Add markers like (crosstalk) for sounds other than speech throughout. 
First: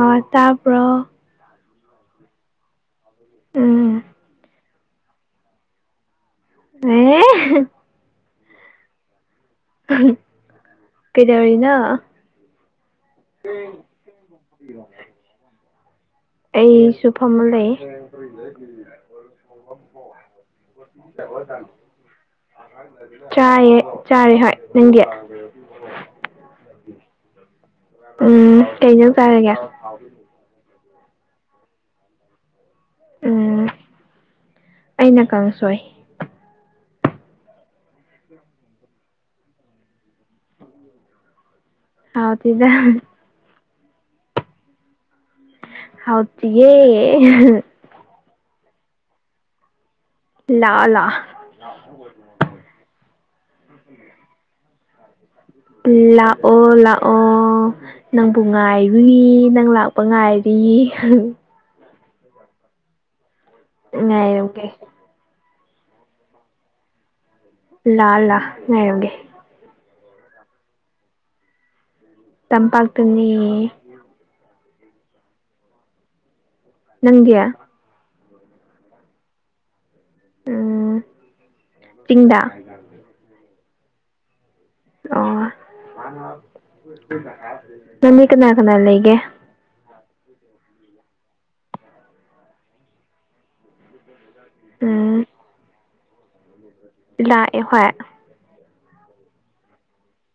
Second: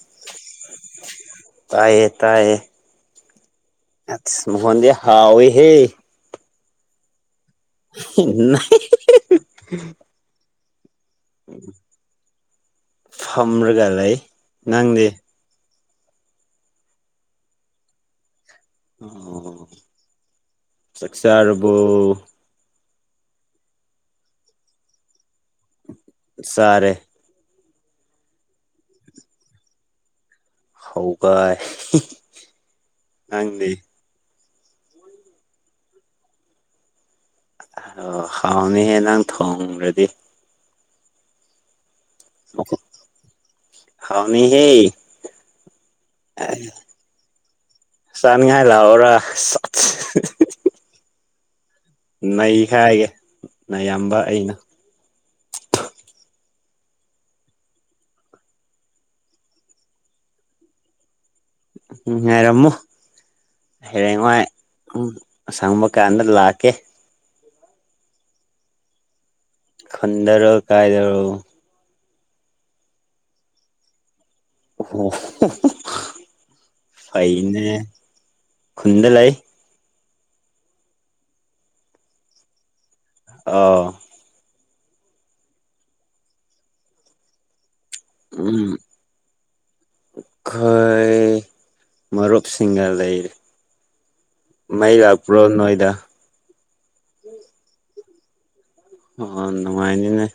ꯑ ꯇꯥꯄ ꯇꯥꯏꯌꯦ ꯇꯥꯏꯌꯦ ꯎꯝ ꯑ ꯃ ꯍꯣꯟꯗ ꯍꯥꯎꯑꯣ ꯍꯦ ꯑꯦ ꯏꯟꯅ ꯀꯩꯗꯧꯔꯤꯅꯣ ꯐꯝꯕ꯭ꯔꯒꯂ ꯅꯪꯗꯦ ꯑꯩ ꯁꯨꯐ ꯑꯃ ꯂꯩ ꯑꯣ ꯆꯁꯔꯕꯨ ꯆꯥꯏꯌꯦ ꯆꯥꯔꯦ ꯍꯣꯏ ꯅꯪꯒꯤ ꯆꯥꯔꯦ ꯎꯝ ꯀꯩꯖꯧ ꯆꯔꯒ ꯍ ꯀ ꯎꯝ ꯅꯪꯂꯤ ꯑꯩꯅ ꯀꯥꯡꯪꯁꯣꯏ ꯑꯣ ꯍꯥꯎꯅꯤꯍꯦ ꯅꯪ ꯊꯣꯡꯈ꯭ꯔꯗꯤ ꯍꯥꯎꯗꯗꯦ ꯍꯥꯎ ꯃꯤ ꯍꯦ ꯍꯥꯎꯗꯤ ꯌꯦꯦ ꯆꯥꯟꯒꯥꯏꯂ ꯑꯣ꯭ꯔ ꯂꯥꯛꯑꯣ ꯂꯥꯛꯑꯣ ꯅ ꯈꯥꯏꯒꯦ ꯑꯌꯥꯝꯕ ꯑꯩꯅ ꯑꯣ ꯂꯥꯛꯑꯣ ꯅꯪꯕꯨ ꯉꯥꯏꯔꯨꯏ ꯅꯪ ꯂꯥꯛꯄ ꯉꯥꯏꯔꯤ ꯎꯝ ꯉꯥꯏꯔꯝꯃꯣ ꯍꯌꯦꯡ ꯋꯥꯥꯏ ꯉꯥꯏꯔꯝꯒꯦ ꯎꯝ ꯑꯁꯪꯕ ꯀꯥꯟꯗ ꯂꯥꯛꯀꯦ ꯂ ꯂꯥ ꯉꯧꯒꯦ ꯈꯟꯗꯔꯣ ꯀꯥꯏꯗꯔꯣ ꯇꯝꯄꯥꯛꯇꯅꯤꯅꯤ ꯑꯣ ꯅꯪꯗꯤ ꯐꯅꯦ ꯈꯨꯟꯗ ꯂꯩ ꯎꯝ ꯆꯤꯗꯥ ꯑ ꯑꯣ ꯃꯃꯤ ꯀꯅꯥ ꯀꯅꯥ ꯎꯝ ꯂꯩ ꯂꯩꯒꯦ ꯃꯔꯨꯞ ꯁꯤꯡꯒꯥꯗꯩ ꯃꯩꯔ ꯄꯨ꯭ꯔꯣ ꯅꯣꯏꯗ ꯂꯥꯛꯑ ꯍꯣꯏ ꯑꯣ ꯅꯨꯡꯉꯥꯏꯅꯤꯅꯦ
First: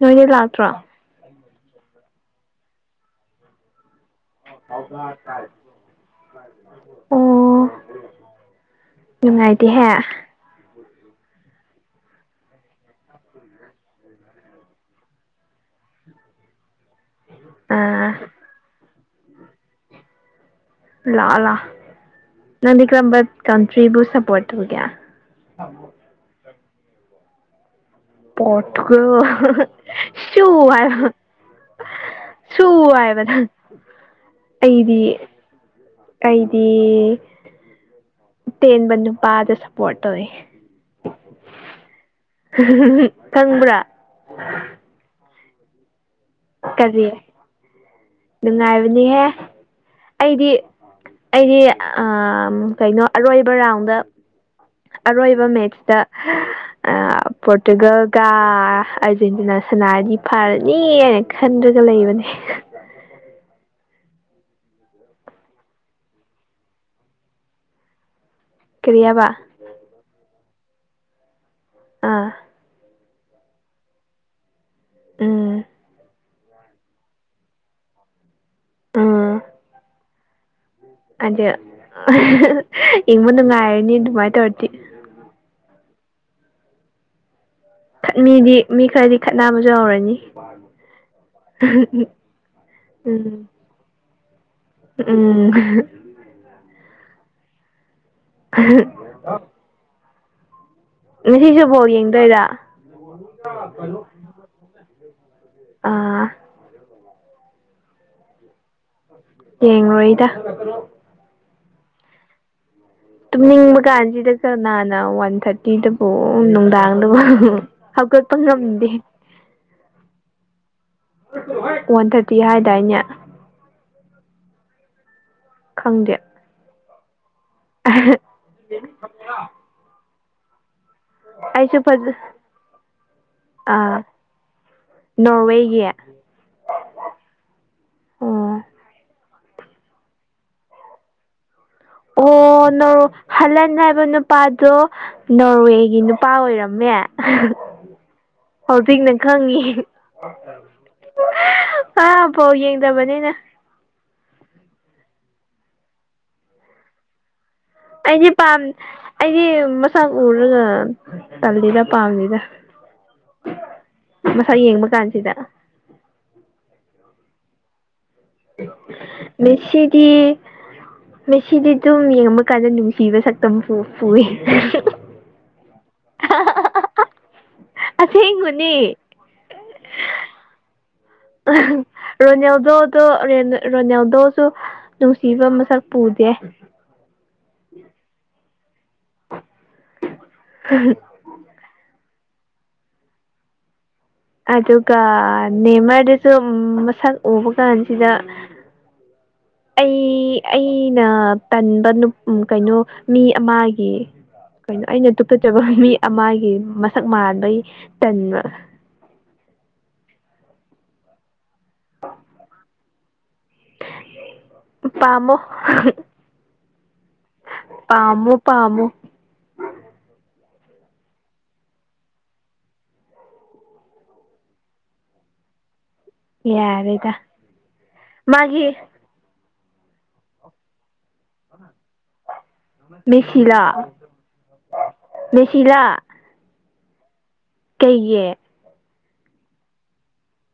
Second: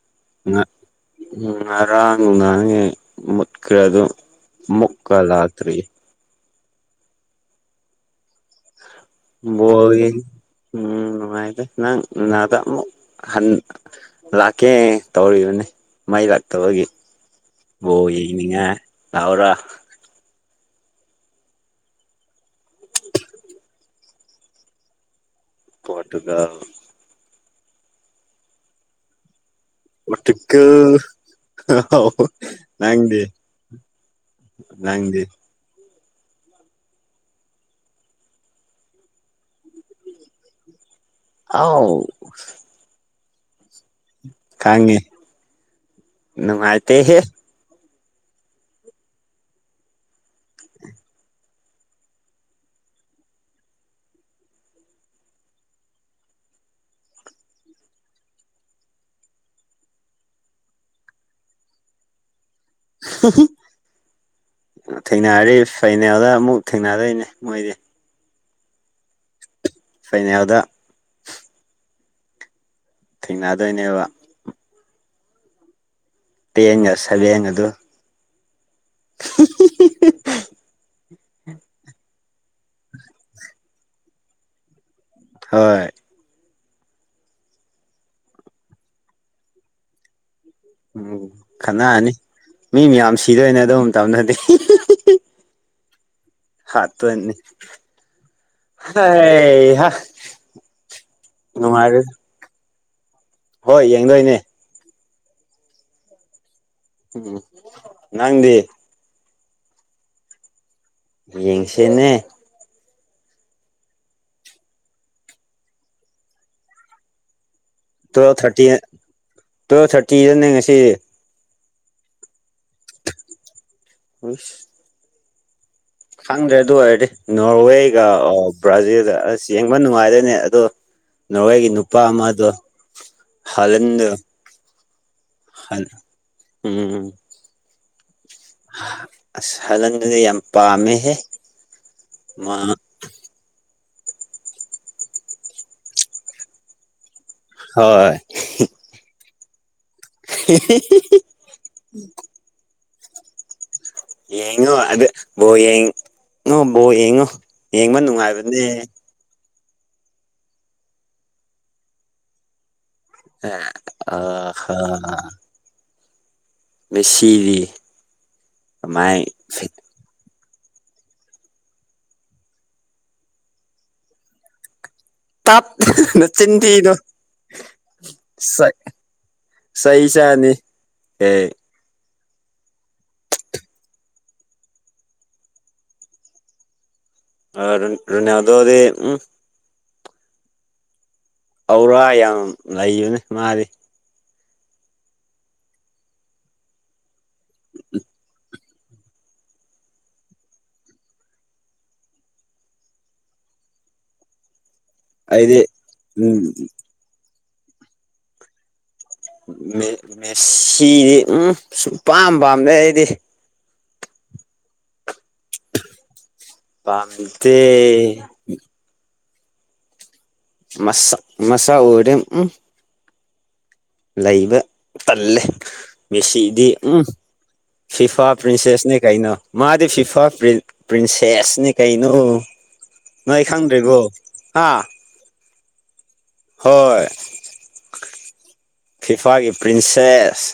ꯅꯣꯏꯅꯦ ꯂꯥꯛꯇ꯭ꯔꯣ ꯎꯝ ꯉꯔꯥꯡ ꯅꯨꯡ ꯉꯥꯡꯉꯦ ꯃꯨꯠꯈ꯭ꯔꯦ ꯑꯗꯨꯣ ꯃꯨꯀ ꯂꯥꯇ꯭ꯔꯤ ꯑꯣ ꯅꯨꯡꯉꯥꯏꯇꯦꯍꯦ ꯕꯣꯜ ꯌꯦꯡ ꯎꯝ ꯅꯨꯡꯉꯥꯏꯗꯦ ꯅꯪ ꯅꯥꯗ ꯑꯃꯨꯛ ꯍ ꯂꯥꯛꯀꯦ ꯇꯧꯔꯤꯕꯅꯤ ꯃꯩ ꯂꯥꯛꯇꯕꯒꯤ ꯑꯣꯕ ꯑꯥ ꯌꯦꯡꯅꯤꯡꯉꯦ ꯂꯥꯛꯑꯣꯔ ꯂꯥꯛꯑꯣ ꯂꯥꯛ ꯅꯪꯗꯤ ꯀꯔꯝꯕ ꯀꯟꯇ꯭ꯔꯤꯕꯨ ꯁꯞꯄꯣꯔꯠ ꯇꯧꯒꯦ ꯄꯣꯇꯨꯒꯜ ꯄꯣꯠꯀ ꯁꯨ ꯍꯥꯏ ꯄꯣꯔꯇꯨꯒꯜ ꯁꯨ ꯍꯥꯏ ꯅꯪꯗꯤ ꯃꯗꯥ ꯑꯩꯗꯤ ꯅꯪꯗꯤ ꯑꯩꯗꯤ ꯇꯅ ꯃꯅ ꯅꯨ ꯄꯥꯗ ꯁꯄꯣꯔꯠ ꯑꯣꯏꯋꯏ ꯑꯥꯎ ꯈꯪꯕ꯭ꯔꯥ ꯈꯪꯉꯦ ꯀꯔꯤ ꯅꯨꯡꯉꯥꯏꯇꯦꯍꯦ ꯅꯨꯡꯉꯥꯏꯕꯅꯤꯍꯦ ꯑꯩꯗꯤ ꯑꯩꯗꯤ ꯀꯩꯅꯣ ꯑꯔꯣꯏꯕ ꯔꯥꯎꯟꯗ ꯑꯔꯣꯏꯕ ꯃꯦꯠꯁꯇ ꯄꯣꯔꯇꯨꯒꯜꯒ ꯑꯥꯔꯖꯦꯟꯇꯤꯅꯥ ꯁꯅꯥꯔꯗꯤ ꯐꯔꯅꯤ ꯍꯥꯏꯅ ꯈꯟꯗ꯭ꯔꯒ ꯂꯩꯕꯅꯦ (inaudible) ꯊꯦꯡꯅꯔꯤ ꯐꯩꯅꯦꯜꯗ ꯑꯃꯨꯛ ꯊꯦꯡꯅꯗꯣꯏꯅꯦ ꯃꯣꯏꯗꯤ ꯀ꯭ꯔꯤꯌꯥꯕ ꯁꯥꯏꯅꯦꯦꯜꯗ ꯑꯥ ꯊꯦꯡꯅꯗꯣꯏꯅꯦꯕ ꯑ ꯄꯉꯁꯕꯡ ꯑꯗꯨ (inaudible) ꯑꯗ ꯌꯦꯡꯕ ꯅꯨꯡꯉꯥꯏꯔꯅꯤ ꯑꯗꯨꯃꯥꯏꯅ ꯇꯧꯔꯗꯤ ꯍꯣꯏ ꯈꯠ ꯃꯤꯗꯤ ꯃꯤ ꯈꯔꯗꯤ ꯈꯠꯕꯁꯨ ꯌꯥꯔꯅꯤ ꯎꯝ ꯈꯟꯅꯅꯔꯅꯤ ꯃꯤ ꯃꯌꯥꯝ ꯎꯝ ꯁꯤꯗꯣꯏ ꯑꯣꯏꯅ ꯑꯗꯨꯝ ꯇꯧꯅꯗꯤꯦ ꯎꯝ ꯍꯥ ꯇꯅꯤ ꯍ ꯍꯥ ꯉ ꯁꯤꯁꯨꯕꯥꯎ ꯌꯦꯡꯗꯣꯏꯔ ꯍꯣꯏ ꯌꯦꯡꯗꯣꯏꯅꯦ ꯑ ꯎꯝ ꯅꯪꯗꯤ ꯌꯦꯉ ꯑꯣꯏꯣꯏꯗ ꯌꯦꯡꯁꯤꯦꯅꯦ ꯇꯨꯝꯅꯤꯡꯕ ꯀꯥꯟꯁꯤꯗ ꯀꯔꯅꯥꯅ ꯋꯥꯟ ꯊꯥꯔꯇꯤꯗꯕꯨ ꯅꯨꯡꯗꯥꯡꯗꯕꯨ ꯍꯧꯒꯠꯄ ꯇꯨꯋꯦꯜꯞ ꯊꯥꯔꯇꯤ ꯉꯝꯗꯦ ꯇꯨꯋꯦꯜꯞ ꯊꯥꯔꯇꯤꯗꯅꯦ ꯉꯁꯤ ꯋꯥꯟ ꯊꯥꯔꯇꯤ ꯍꯥꯏꯗꯥꯏꯅꯦ ꯍ ꯈꯪꯗꯦ ꯈꯪꯗ꯭ꯔꯦ ꯑꯗꯨ ꯑꯣꯏꯔꯗꯤ ꯅꯣꯔꯋꯦꯒ ꯑꯣ ꯕ꯭ꯔꯥꯖꯤꯜꯒ ꯑꯁ ꯌꯦꯡꯕ ꯅꯨꯡꯉꯥꯏꯗꯣꯏꯅꯦ ꯑꯗꯣ ꯅꯣꯔꯣꯏꯒꯤ ꯑꯩꯁꯨ ꯅꯨꯄꯥ ꯐꯖ ꯑꯃꯗꯣ ꯍꯥꯍꯟꯗꯣ ꯅꯧꯋꯥꯒꯤꯦ ꯎꯝ ꯑꯁ ꯍꯜꯂꯟꯗꯨꯗꯤ ꯌꯥꯝ ꯄꯥꯝꯃꯦꯍꯦ ꯃꯥ ꯑꯣ ꯅ ꯍꯜꯂꯅ ꯍꯥꯏ ꯅꯨꯄꯥꯗꯣ ꯅꯣꯔꯋꯦꯒꯤ ꯅꯨꯄꯥ ꯑꯣꯏꯔꯝꯃꯦ ꯍꯣꯏ ꯍꯧꯖꯤꯛ ꯅꯪ ꯈꯪꯉꯤ ꯑꯥ ꯐꯥꯎ ꯌꯦꯡꯗꯕꯅꯤꯅ ꯌꯦꯉꯣ ꯑꯗ ꯌꯦꯉ ꯣ ꯌꯦꯉꯣ ꯑꯩꯗꯤ ꯄꯥꯝ ꯑꯩꯗꯤ ꯃꯁꯥꯛ ꯎꯔꯒ ꯇꯜꯂꯤꯔ ꯄꯥꯝꯅꯤꯗ ꯑꯥ ꯃꯁꯥ ꯍꯥ ꯌꯦꯡꯕ ꯀꯥꯟꯁꯤꯗ ꯃꯦꯁꯤꯔꯤ ꯃꯁꯤꯗꯤꯦ ꯃꯁꯤꯗꯤ ꯑꯗꯨꯝ ꯌꯦꯡꯕ ꯀꯥꯟꯗ ꯅꯨꯡꯁꯤꯕ ꯁꯛꯇꯝ ꯄꯨꯏ ꯅ ꯆꯗꯤꯅꯣ ꯑꯁꯦꯡꯕꯅꯦ ꯁꯍꯤ ꯆꯅꯤ ꯑ ꯔꯣꯅꯦꯜꯗꯣꯗꯣ ꯔꯣꯅꯦꯜꯗꯣꯁꯨ ꯅꯨꯡꯁꯤꯕ ꯃꯁꯛ ꯄꯨꯗꯦ ꯑ ꯑꯗꯨꯅꯗꯣ ꯑꯗꯤ ꯎꯝ ꯎ ꯍꯧꯔ ꯌꯥꯝ ꯂꯩꯕꯅꯦ ꯃꯥꯗꯤ ꯑꯗꯨꯒ ꯅꯦꯃꯔꯗꯁꯨ ꯃꯁꯛ ꯎꯕ ꯀꯥꯟꯁꯤꯗ (inaudible) ꯑꯩ ꯑꯩꯅ ꯇꯟꯕ ꯀꯩꯅꯣ ꯃꯤ ꯑꯃꯒꯤ ꯀꯩꯅꯣ ꯑꯩꯅ ꯑꯩꯗꯤ ꯇꯨꯀꯠꯆꯕ ꯃꯤ ꯎꯝ ꯑꯃꯒꯤ ꯃꯁꯛ ꯃꯥꯟꯕꯩ ꯇꯟꯕ ꯃꯦꯁꯤꯗꯤ ꯎꯝ ꯁꯨꯝ ꯄꯥꯝ ꯄꯥꯝꯗ ꯑꯩꯗꯤ ꯄꯃ ꯄꯥꯝꯗꯦ ꯄꯥꯝꯣ ꯄꯥꯝꯃꯨ ꯃꯁꯥ ꯃꯁꯥ ꯑꯣꯏꯔ ꯎꯝ ꯂꯩꯕ ꯇꯜꯂꯦ ꯃꯦꯁꯤꯗꯤ ꯎꯝ ꯌꯥꯔꯦꯗ ꯐꯤꯐꯥ ꯃꯥꯒꯤ ꯄ꯭ꯔꯤꯟꯁꯦꯁꯅꯦ ꯀꯩꯅꯣ ꯃꯥꯗꯤ ꯐꯤꯐꯥ ꯄ꯭ꯔꯤꯟꯁꯦꯁꯅꯤ ꯀꯩꯅꯣ ꯅꯣꯏ ꯃꯦꯁꯤꯂꯥ ꯈꯪꯗ꯭ꯔꯤꯔꯤꯕꯣ ꯍꯥ ꯄ ꯁꯤꯂ ꯍꯣꯏ ꯐꯤꯐꯥꯒꯤ ꯄ꯭ꯔꯤꯟꯁꯦꯁ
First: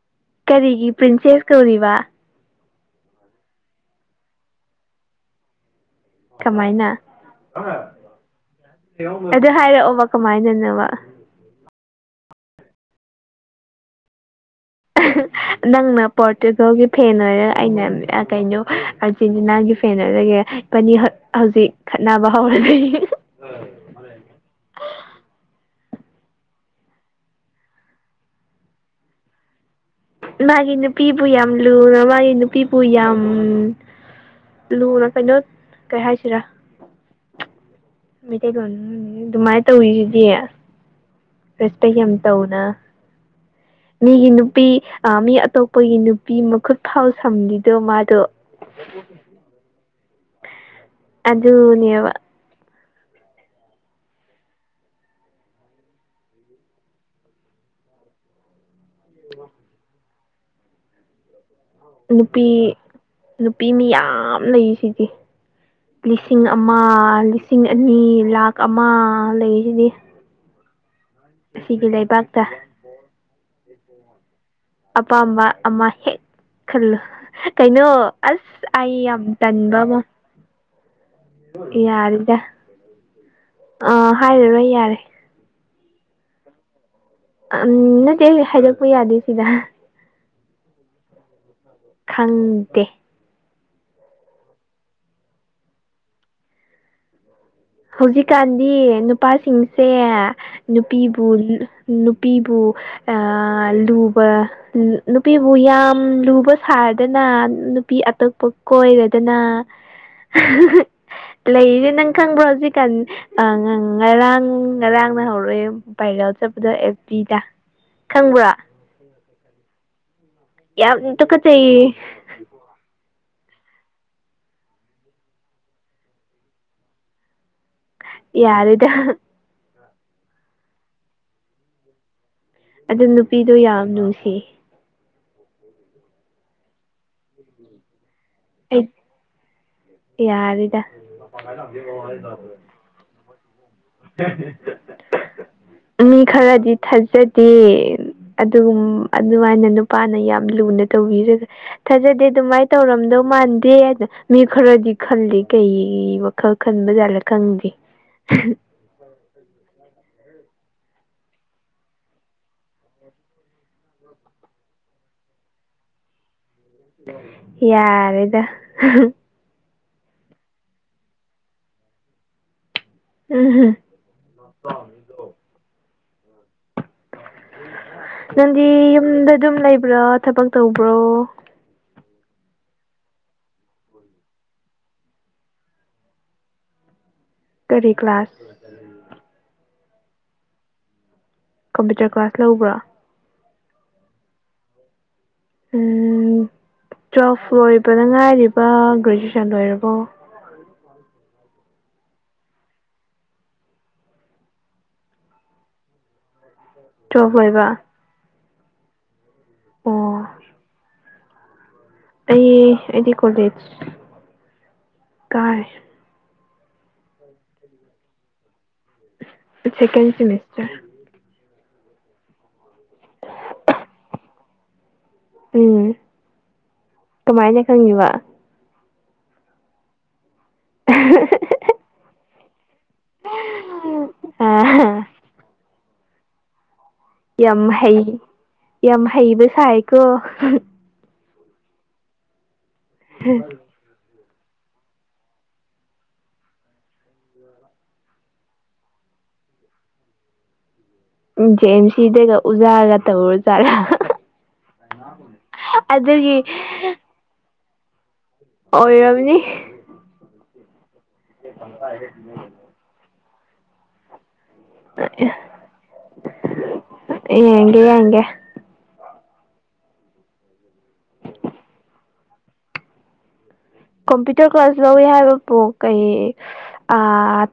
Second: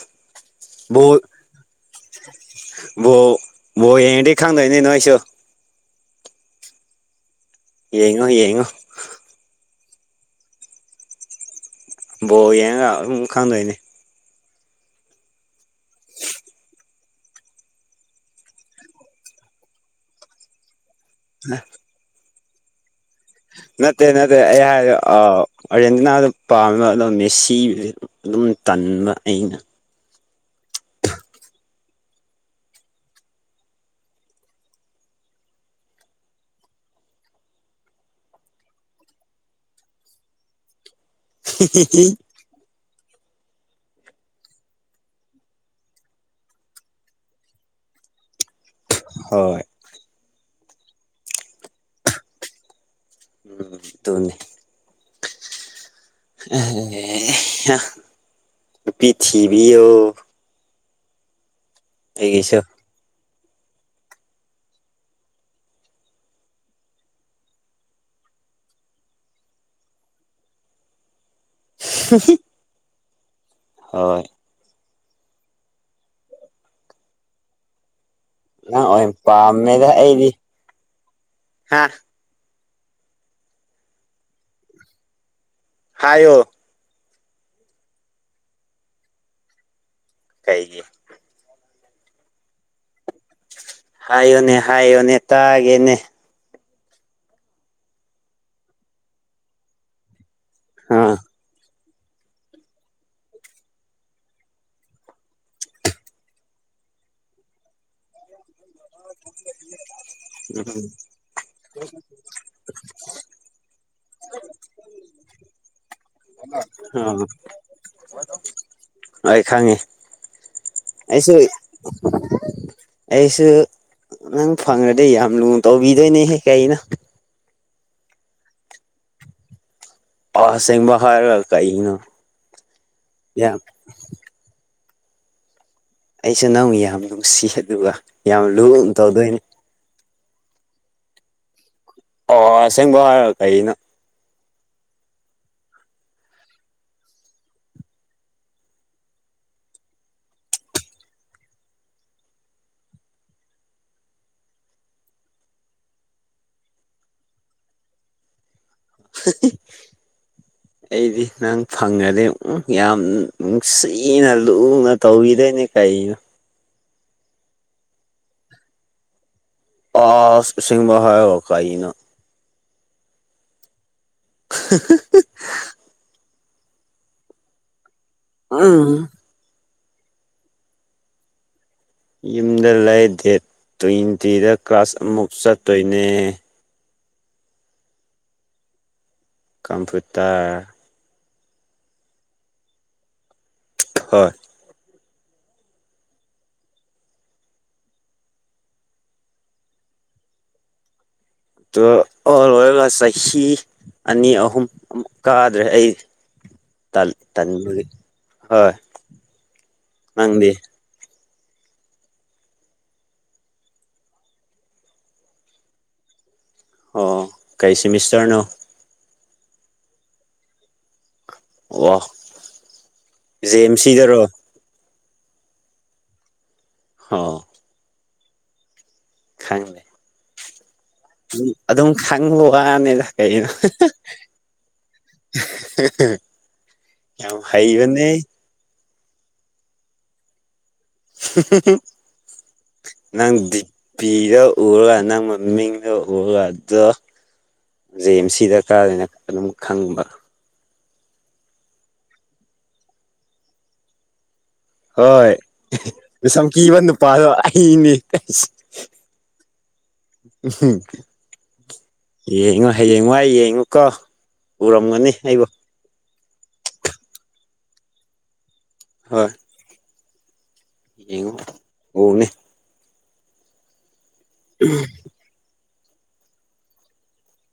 ꯀꯔꯤꯒꯤ ꯄ꯭ꯔꯤꯟꯁꯦꯁ ꯀꯧꯔꯤꯕ ꯕꯣ ꯑꯦꯗꯤ ꯈꯪꯗꯣꯏꯅꯦ ꯅꯣꯏꯁꯨ ꯀꯃꯥꯏꯅ ꯌꯦꯡꯉꯣ ꯌꯦꯡꯉꯣ ꯑꯗꯨ ꯍꯥꯏꯔꯛꯑꯣ ꯃꯥꯏꯅꯅ ꯋꯥ ꯕꯣ ꯌꯦꯡꯒ ꯑꯗꯨꯝ ꯈꯪꯗꯣꯏꯅꯦ ꯅꯪꯅ ꯄꯣꯔꯇꯨꯒꯜꯒꯤ ꯐꯦꯟ ꯑꯣꯏꯔꯒ ꯑꯩꯅ ꯀꯩꯅꯣ ꯑꯥꯔꯖꯦꯟꯇꯤꯅꯥꯒꯤ ꯀꯅꯔꯒꯦ ꯏꯄꯥꯅꯤ ꯍꯧꯖꯤꯛ ꯈꯠꯅꯕ ꯍꯧꯔꯒꯅꯤ ꯅꯠꯇꯦ ꯅꯠꯇ ꯑꯩꯍ ꯑ ꯑꯥꯔꯖꯦꯟꯇꯤꯅꯥꯗ ꯄꯥꯝꯕ ꯑꯣ ꯃꯦꯁꯤ ꯑꯗꯨꯝ ꯇꯟꯕ ꯑꯩꯅ ꯃꯥꯒꯤ ꯅꯨꯄꯤꯕꯨ ꯌꯥꯝ ꯂꯨꯅ ꯃꯥꯒꯤ ꯅꯨꯄꯤꯕꯨ ꯌꯥꯝ ꯂꯨꯅ ꯀꯩꯅꯣ ꯀꯩ ꯍꯥꯏꯁꯤꯔꯥ ꯃꯩꯇꯩꯂꯣꯟ ꯑꯗꯨꯃꯥꯏꯅ ꯇꯧꯔꯤꯁꯤꯗꯤ ꯐꯁꯒꯤ ꯑ ꯇꯧꯅ (inaudible) ꯃꯤꯒꯤ ꯅꯨꯄꯤ ꯃꯤ ꯑꯇꯣꯞꯄꯒꯤ ꯅꯨꯄꯤ ꯃꯈꯨꯠ ꯐꯥꯎ ꯁꯝꯈꯤꯗꯣ ꯃꯥꯗꯣ ꯍꯣꯏ ꯑ ꯑꯗꯨꯅꯦꯕ ꯎꯝ ꯇꯣꯅꯤ ꯑꯦ ꯄꯤꯊꯤꯕꯤ ꯑꯣ ꯅꯨꯄꯤ ꯅꯨꯄꯤ ꯃꯤ ꯌꯥꯝ ꯂꯩ ꯁꯤꯗꯤ ꯂꯤꯁꯤꯡ ꯑꯃ ꯂꯤꯁꯤꯡ ꯑꯅꯤ ꯂꯈ ꯑꯃ ꯂꯩꯁꯤꯗꯤ ꯁꯤꯒꯤ ꯂꯩꯕꯥꯛꯇ ꯍꯣꯏ ꯑꯄꯥꯝꯕ ꯑꯃ ꯍꯦꯛ ꯈꯜꯂꯨ ꯀꯩꯅꯣ ꯑꯁ ꯅꯪ ꯑꯩ ꯑꯣꯏꯅ ꯌꯥꯝ ꯇꯟꯕ ꯄꯥꯝꯃꯦꯗ ꯑꯃ ꯑꯩꯗꯤ ꯍꯥ ꯌꯥꯔꯤꯗ ꯑꯥ ꯍꯥꯏꯔꯔꯣꯏ ꯌꯥꯔꯦ ꯍꯥꯏꯣ ꯎꯝ ꯅꯠꯇꯦ ꯍꯥꯏꯗꯣꯛꯄ ꯌꯥꯗꯦ ꯁꯤꯗ ꯀꯩꯒꯤ ꯈꯪꯗꯦ ꯍꯥꯏꯌꯣꯅꯦ ꯍꯥꯏꯌꯣꯅꯦ ꯇꯥꯒꯦꯅꯦ ꯍꯧꯖꯤꯛꯀꯥꯟꯗꯤ ꯅꯨꯄꯥꯁꯤꯡꯁꯦ ꯑꯥ ꯅꯨꯄꯤꯕꯨ ꯅꯨꯄꯤꯕꯨ ꯂꯨꯕ ꯅꯨꯄꯤꯕꯨ ꯌꯥꯝ ꯂꯨꯕ ꯁꯥꯔ ꯗꯅ ꯅꯨꯄꯤ ꯑꯇꯣꯞꯄ ꯀꯣꯏꯔꯗꯅ ꯂꯩꯔꯤꯁꯦ ꯅꯪ ꯈꯪꯕ꯭ꯔꯣ ꯍꯧꯖꯤ ꯀꯥꯟ ꯉꯔꯥꯡ ꯉꯔꯥꯡꯅ ꯍꯧꯔꯛꯑꯦ ꯥꯏꯔꯦꯜ ꯆꯠꯄꯗꯣ ꯑꯦꯜ ꯎꯝ ꯄꯤꯗ ꯈꯪꯕ꯭ꯔ ꯑꯩꯈꯣꯏ ꯈꯪꯉꯤ ꯌꯥꯝ ꯇꯨ ꯀ ꯆꯌꯦ ꯑꯩꯁꯨ ꯅꯪ ꯐꯪꯉꯗꯤ ꯌꯥꯝ ꯂꯨ ꯇꯧꯕꯤꯗꯣꯏꯅꯦꯍꯦ ꯀꯩꯅꯣ ꯌꯥꯔꯗ ꯑꯁꯕ ꯍꯥꯔ ꯂꯔꯀꯏꯅ ꯑꯗꯨ ꯅꯨꯄꯤꯗꯣ ꯌꯥꯝ ꯅꯨꯡꯁꯤ ꯑꯩꯁꯨ ꯅꯪ ꯌꯥꯝ ꯅꯨꯡꯁꯤ ꯑꯗꯨꯒ ꯌꯥꯝ ꯑꯩ ꯂꯨꯅꯥ ꯇꯧꯗꯣꯏꯅꯤ ꯌꯥꯔꯦꯗ ꯑꯩꯅ ꯃꯤ ꯈꯔꯗꯤ ꯊꯥꯖꯗꯦ ꯑꯗꯨꯒꯨꯝ ꯑꯗꯨꯃꯥꯏꯅ ꯅꯨꯄꯥꯅ ꯌꯥꯝ ꯂꯨꯅ ꯇꯧꯕꯤꯔꯒ ꯊꯥꯖꯗꯦ ꯑꯗꯨꯃꯥꯏꯅ ꯇꯧꯔꯝꯗꯧ ꯃꯥꯟꯗꯦ ꯑꯗ ꯃꯤ ꯈꯔꯗꯤ ꯈꯜꯂꯤ ꯀꯩ ꯋꯥꯈꯜ ꯈꯟꯕ ꯖꯥꯠꯂ ꯈꯪꯗꯦ (inaudible) ꯑꯩꯗꯤ ꯅꯪ ꯐꯪꯉꯗꯤ ꯌꯥꯝ ꯅꯨꯡꯁꯤꯅ ꯂꯨꯅ ꯇꯧꯕꯤꯗꯣꯏꯅꯦ ꯀ ꯇꯅ (unintelligible) ꯌꯥꯔꯦꯗ ꯑꯁ ꯑꯁꯦꯡꯕ ꯍꯥꯏꯔꯒ ꯀꯩꯅꯣ (unintelligible) ꯅꯪꯗꯤ ꯎꯝ ꯌꯨꯝꯗ ꯑꯗꯨꯝ ꯂꯩ ꯄꯨꯔꯥ ꯊꯕꯛ ꯇꯧꯕ꯭ꯔꯣ ꯌꯨꯝꯗ ꯂꯩ ꯗꯦꯠ ꯇ꯭ꯋꯦꯟꯇꯤꯗ ꯀ꯭ꯂꯥꯁ ꯑꯃꯨꯛ ꯆꯠꯇꯣꯏꯅꯦ ꯀꯔꯤ ꯀ꯭ꯂꯥꯁ ꯀꯝꯄꯌꯨꯇꯔ ꯀꯝꯄ꯭ꯌꯨꯇꯔ ꯀ꯭ꯂꯥꯁ ꯂꯧꯕ꯭ꯔꯥ ꯍꯣꯏ ꯎꯝ ꯇ꯭ꯋꯦꯜꯐ ꯂꯣꯏꯕꯗ ꯉꯥꯏꯔꯤꯕ ꯒ꯭ꯔꯦꯖꯨꯑꯦꯁꯟ ꯂꯣꯏꯔꯕꯣ ꯇ (unintelligible) ꯂꯣꯏꯔꯒ ꯆꯍꯤ ꯑꯅꯤ ꯑꯍꯨꯝꯛ ꯀꯥꯗ꯭ꯔꯦ ꯑꯩ ꯇꯨꯋꯦꯜꯐ ꯂꯣꯏꯕ ꯇꯟ-ꯇꯟꯕꯒꯤ ꯍꯣꯏ ꯑꯣ ꯅꯪꯗꯤ ꯑꯩ ꯑꯩꯗꯤ ꯀꯣꯂꯦꯖ ꯀꯥꯏ ꯑꯣ ꯀꯔꯤ ꯁꯤꯃꯤꯁꯇꯔꯅꯣ ꯁꯦꯀꯦꯟ ꯁꯤꯃꯤꯁꯇꯔ ꯋꯥ ꯖꯦꯝ ꯁꯤꯗꯔꯣ ꯎꯝ ꯀꯃꯥꯏꯅ ꯈꯪꯏꯕ ꯈꯪꯪꯂꯦ ꯑꯗꯨꯝ ꯈꯪꯕ ꯋꯥꯅꯤꯗ ꯀꯩꯅꯣ ꯑꯥ ꯌꯥꯝ ꯍꯩꯕꯅꯦ ꯌꯥꯝ ꯍꯩꯕ ꯁꯥꯏꯀꯣ ꯅꯪꯗꯤ ꯄꯤꯗ ꯎꯔꯒ ꯅꯪ ꯃꯃꯤꯡꯗ ꯎꯔꯒ ꯑꯗꯣ ꯖ ꯑꯦꯝ ꯁꯤ ꯗꯔꯀꯥꯔꯅ ꯑꯗꯨꯝ ꯈꯪꯕ ꯎ ꯦꯟꯁꯤ ꯏꯗꯒ ꯎꯖꯥꯒ ꯇꯧꯔ ꯇꯔ (unintelligible) ꯍꯣꯏꯁꯨꯝ ꯀꯤꯕ ꯅꯨꯄꯥꯗꯣ ꯑꯩꯅꯤ ꯑꯣꯏꯔꯃꯅꯤ ꯎ ꯌꯦꯡꯉꯣ ꯍꯌꯦꯡꯋꯥꯏ ꯌꯦꯡꯉꯨꯀꯣ ꯎꯔꯝꯒꯅꯤ ꯑꯩꯕꯨ ꯌꯦꯡꯒꯦ ꯌꯦꯡꯒꯦ ꯍꯣꯏ ꯌꯦꯡꯎ ꯎꯕꯅꯦ ꯀꯝꯄ꯭ꯨꯇꯔ ꯀ꯭ꯂꯥꯁ ꯂꯧꯏ ꯍꯥꯏꯕ ꯄꯣ ꯀꯩ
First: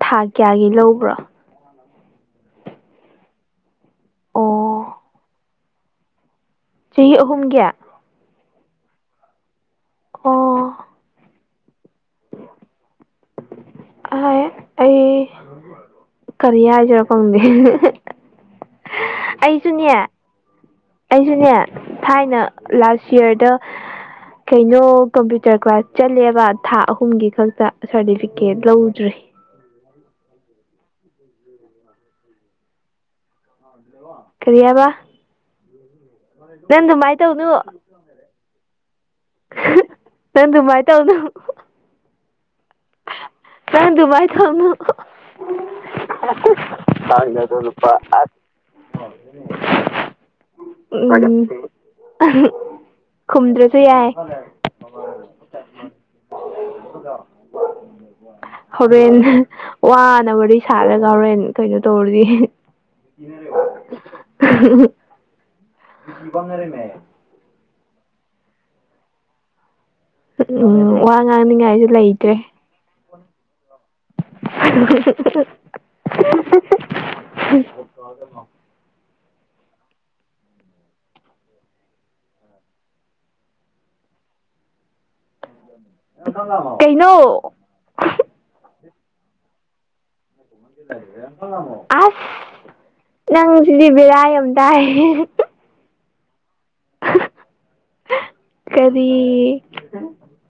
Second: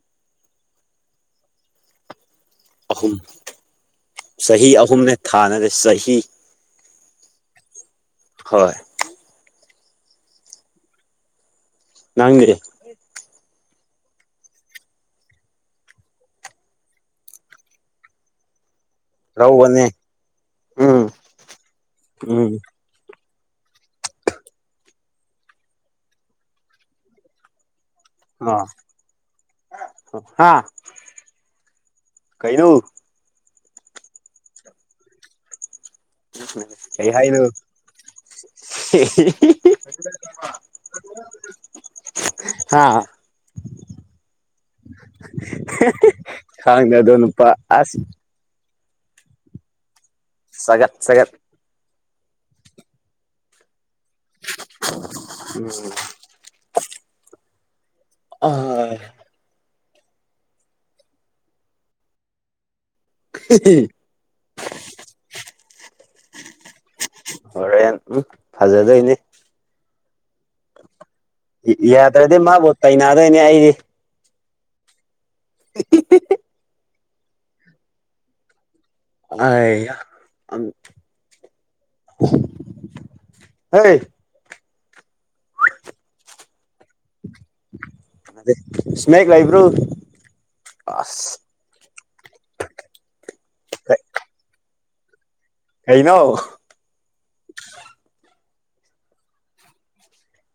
ꯊꯥ ꯀꯌꯥꯒꯤ ꯂꯧꯕ꯭ꯔꯣ ꯑꯍꯨꯝ ꯑꯣ ꯆꯍꯤ ꯑꯍꯨꯝꯅꯦ ꯊꯥꯅ ꯅꯠꯇꯦ ꯆꯍꯤ ꯆꯍꯤ ꯑꯍꯨꯝꯒꯤ ꯍꯣꯏ ꯑꯣ ꯂꯥꯡꯒꯦ ꯑ ꯑꯩ ꯀꯔꯤꯌꯥ ꯍꯥꯏꯖꯔꯛꯄꯪꯗꯦ ꯂꯧꯕꯅꯦ ꯑꯩꯁꯨꯅꯦ ꯎꯝ ꯑꯩꯁꯨꯅꯦ ꯊꯥꯏꯅ ꯎꯝ ꯂꯥꯛꯁꯤ ꯌꯌꯔꯗ ꯀꯩꯅꯣ ꯀꯝꯄ꯭ꯌꯨꯇꯔ ꯀ꯭ꯂꯥꯁ ꯆꯠꯂꯦꯕ ꯊꯥ ꯑꯍꯨꯝꯒꯤ ꯈꯛꯇ ꯁꯥꯔꯇꯤꯐꯤꯀꯦꯠ ꯂꯧꯗ꯭ꯔꯦ ꯍꯥꯥ ꯀꯩꯗ ꯀꯔꯤꯌꯥꯕ ꯎ ꯀꯩ ꯍꯥꯏꯅ ꯅꯃꯥꯏ ꯇꯥꯎꯅꯣ ꯍꯥꯥ ꯀꯥꯟ ꯑꯗꯨꯃꯥꯏ ꯊꯅ ꯈꯪꯗꯦ ꯑꯗꯣ ꯅꯨꯄꯥ ꯗ ꯁꯄꯥ ꯑꯁ ꯆꯒꯠ ꯆꯒꯠ ꯃꯝ ꯈꯨꯝꯗ꯭ꯔꯁꯨ ꯌꯥꯏ ꯎꯝ ꯍꯣꯔꯟ ꯋꯥꯅ ꯋꯥꯔꯤ ꯁꯥꯠꯂꯒ ꯍꯣꯔꯦꯟ ꯀꯩꯅꯣ ꯇꯧꯔꯨꯗꯤ ꯔꯃꯦ ꯍꯣꯔꯦꯟ ꯎ ꯐꯖꯗꯣꯏꯅꯤ ꯎꯝ ꯋꯥ ꯉꯥꯡꯅꯤꯡꯉꯥꯏꯁꯨ ꯂꯩꯇ꯭ꯔꯦ ꯌꯥꯗ꯭ꯔꯗꯤ ꯃꯥꯕꯨ ꯇꯩꯅꯗꯣꯏꯅꯦ ꯑꯩꯗꯤ (unintelligible) ꯑ ꯍ ꯀꯩꯅꯩꯅꯣ ꯁ꯭ꯅꯦꯛ ꯂꯥꯏꯕ꯭ꯔꯣ ꯑꯁ ꯅꯪ ꯁꯤꯗꯤꯕꯤꯔꯏ ꯑꯃꯇꯥꯏ ꯍ ꯑꯩꯩꯅꯣ ꯀꯔꯤ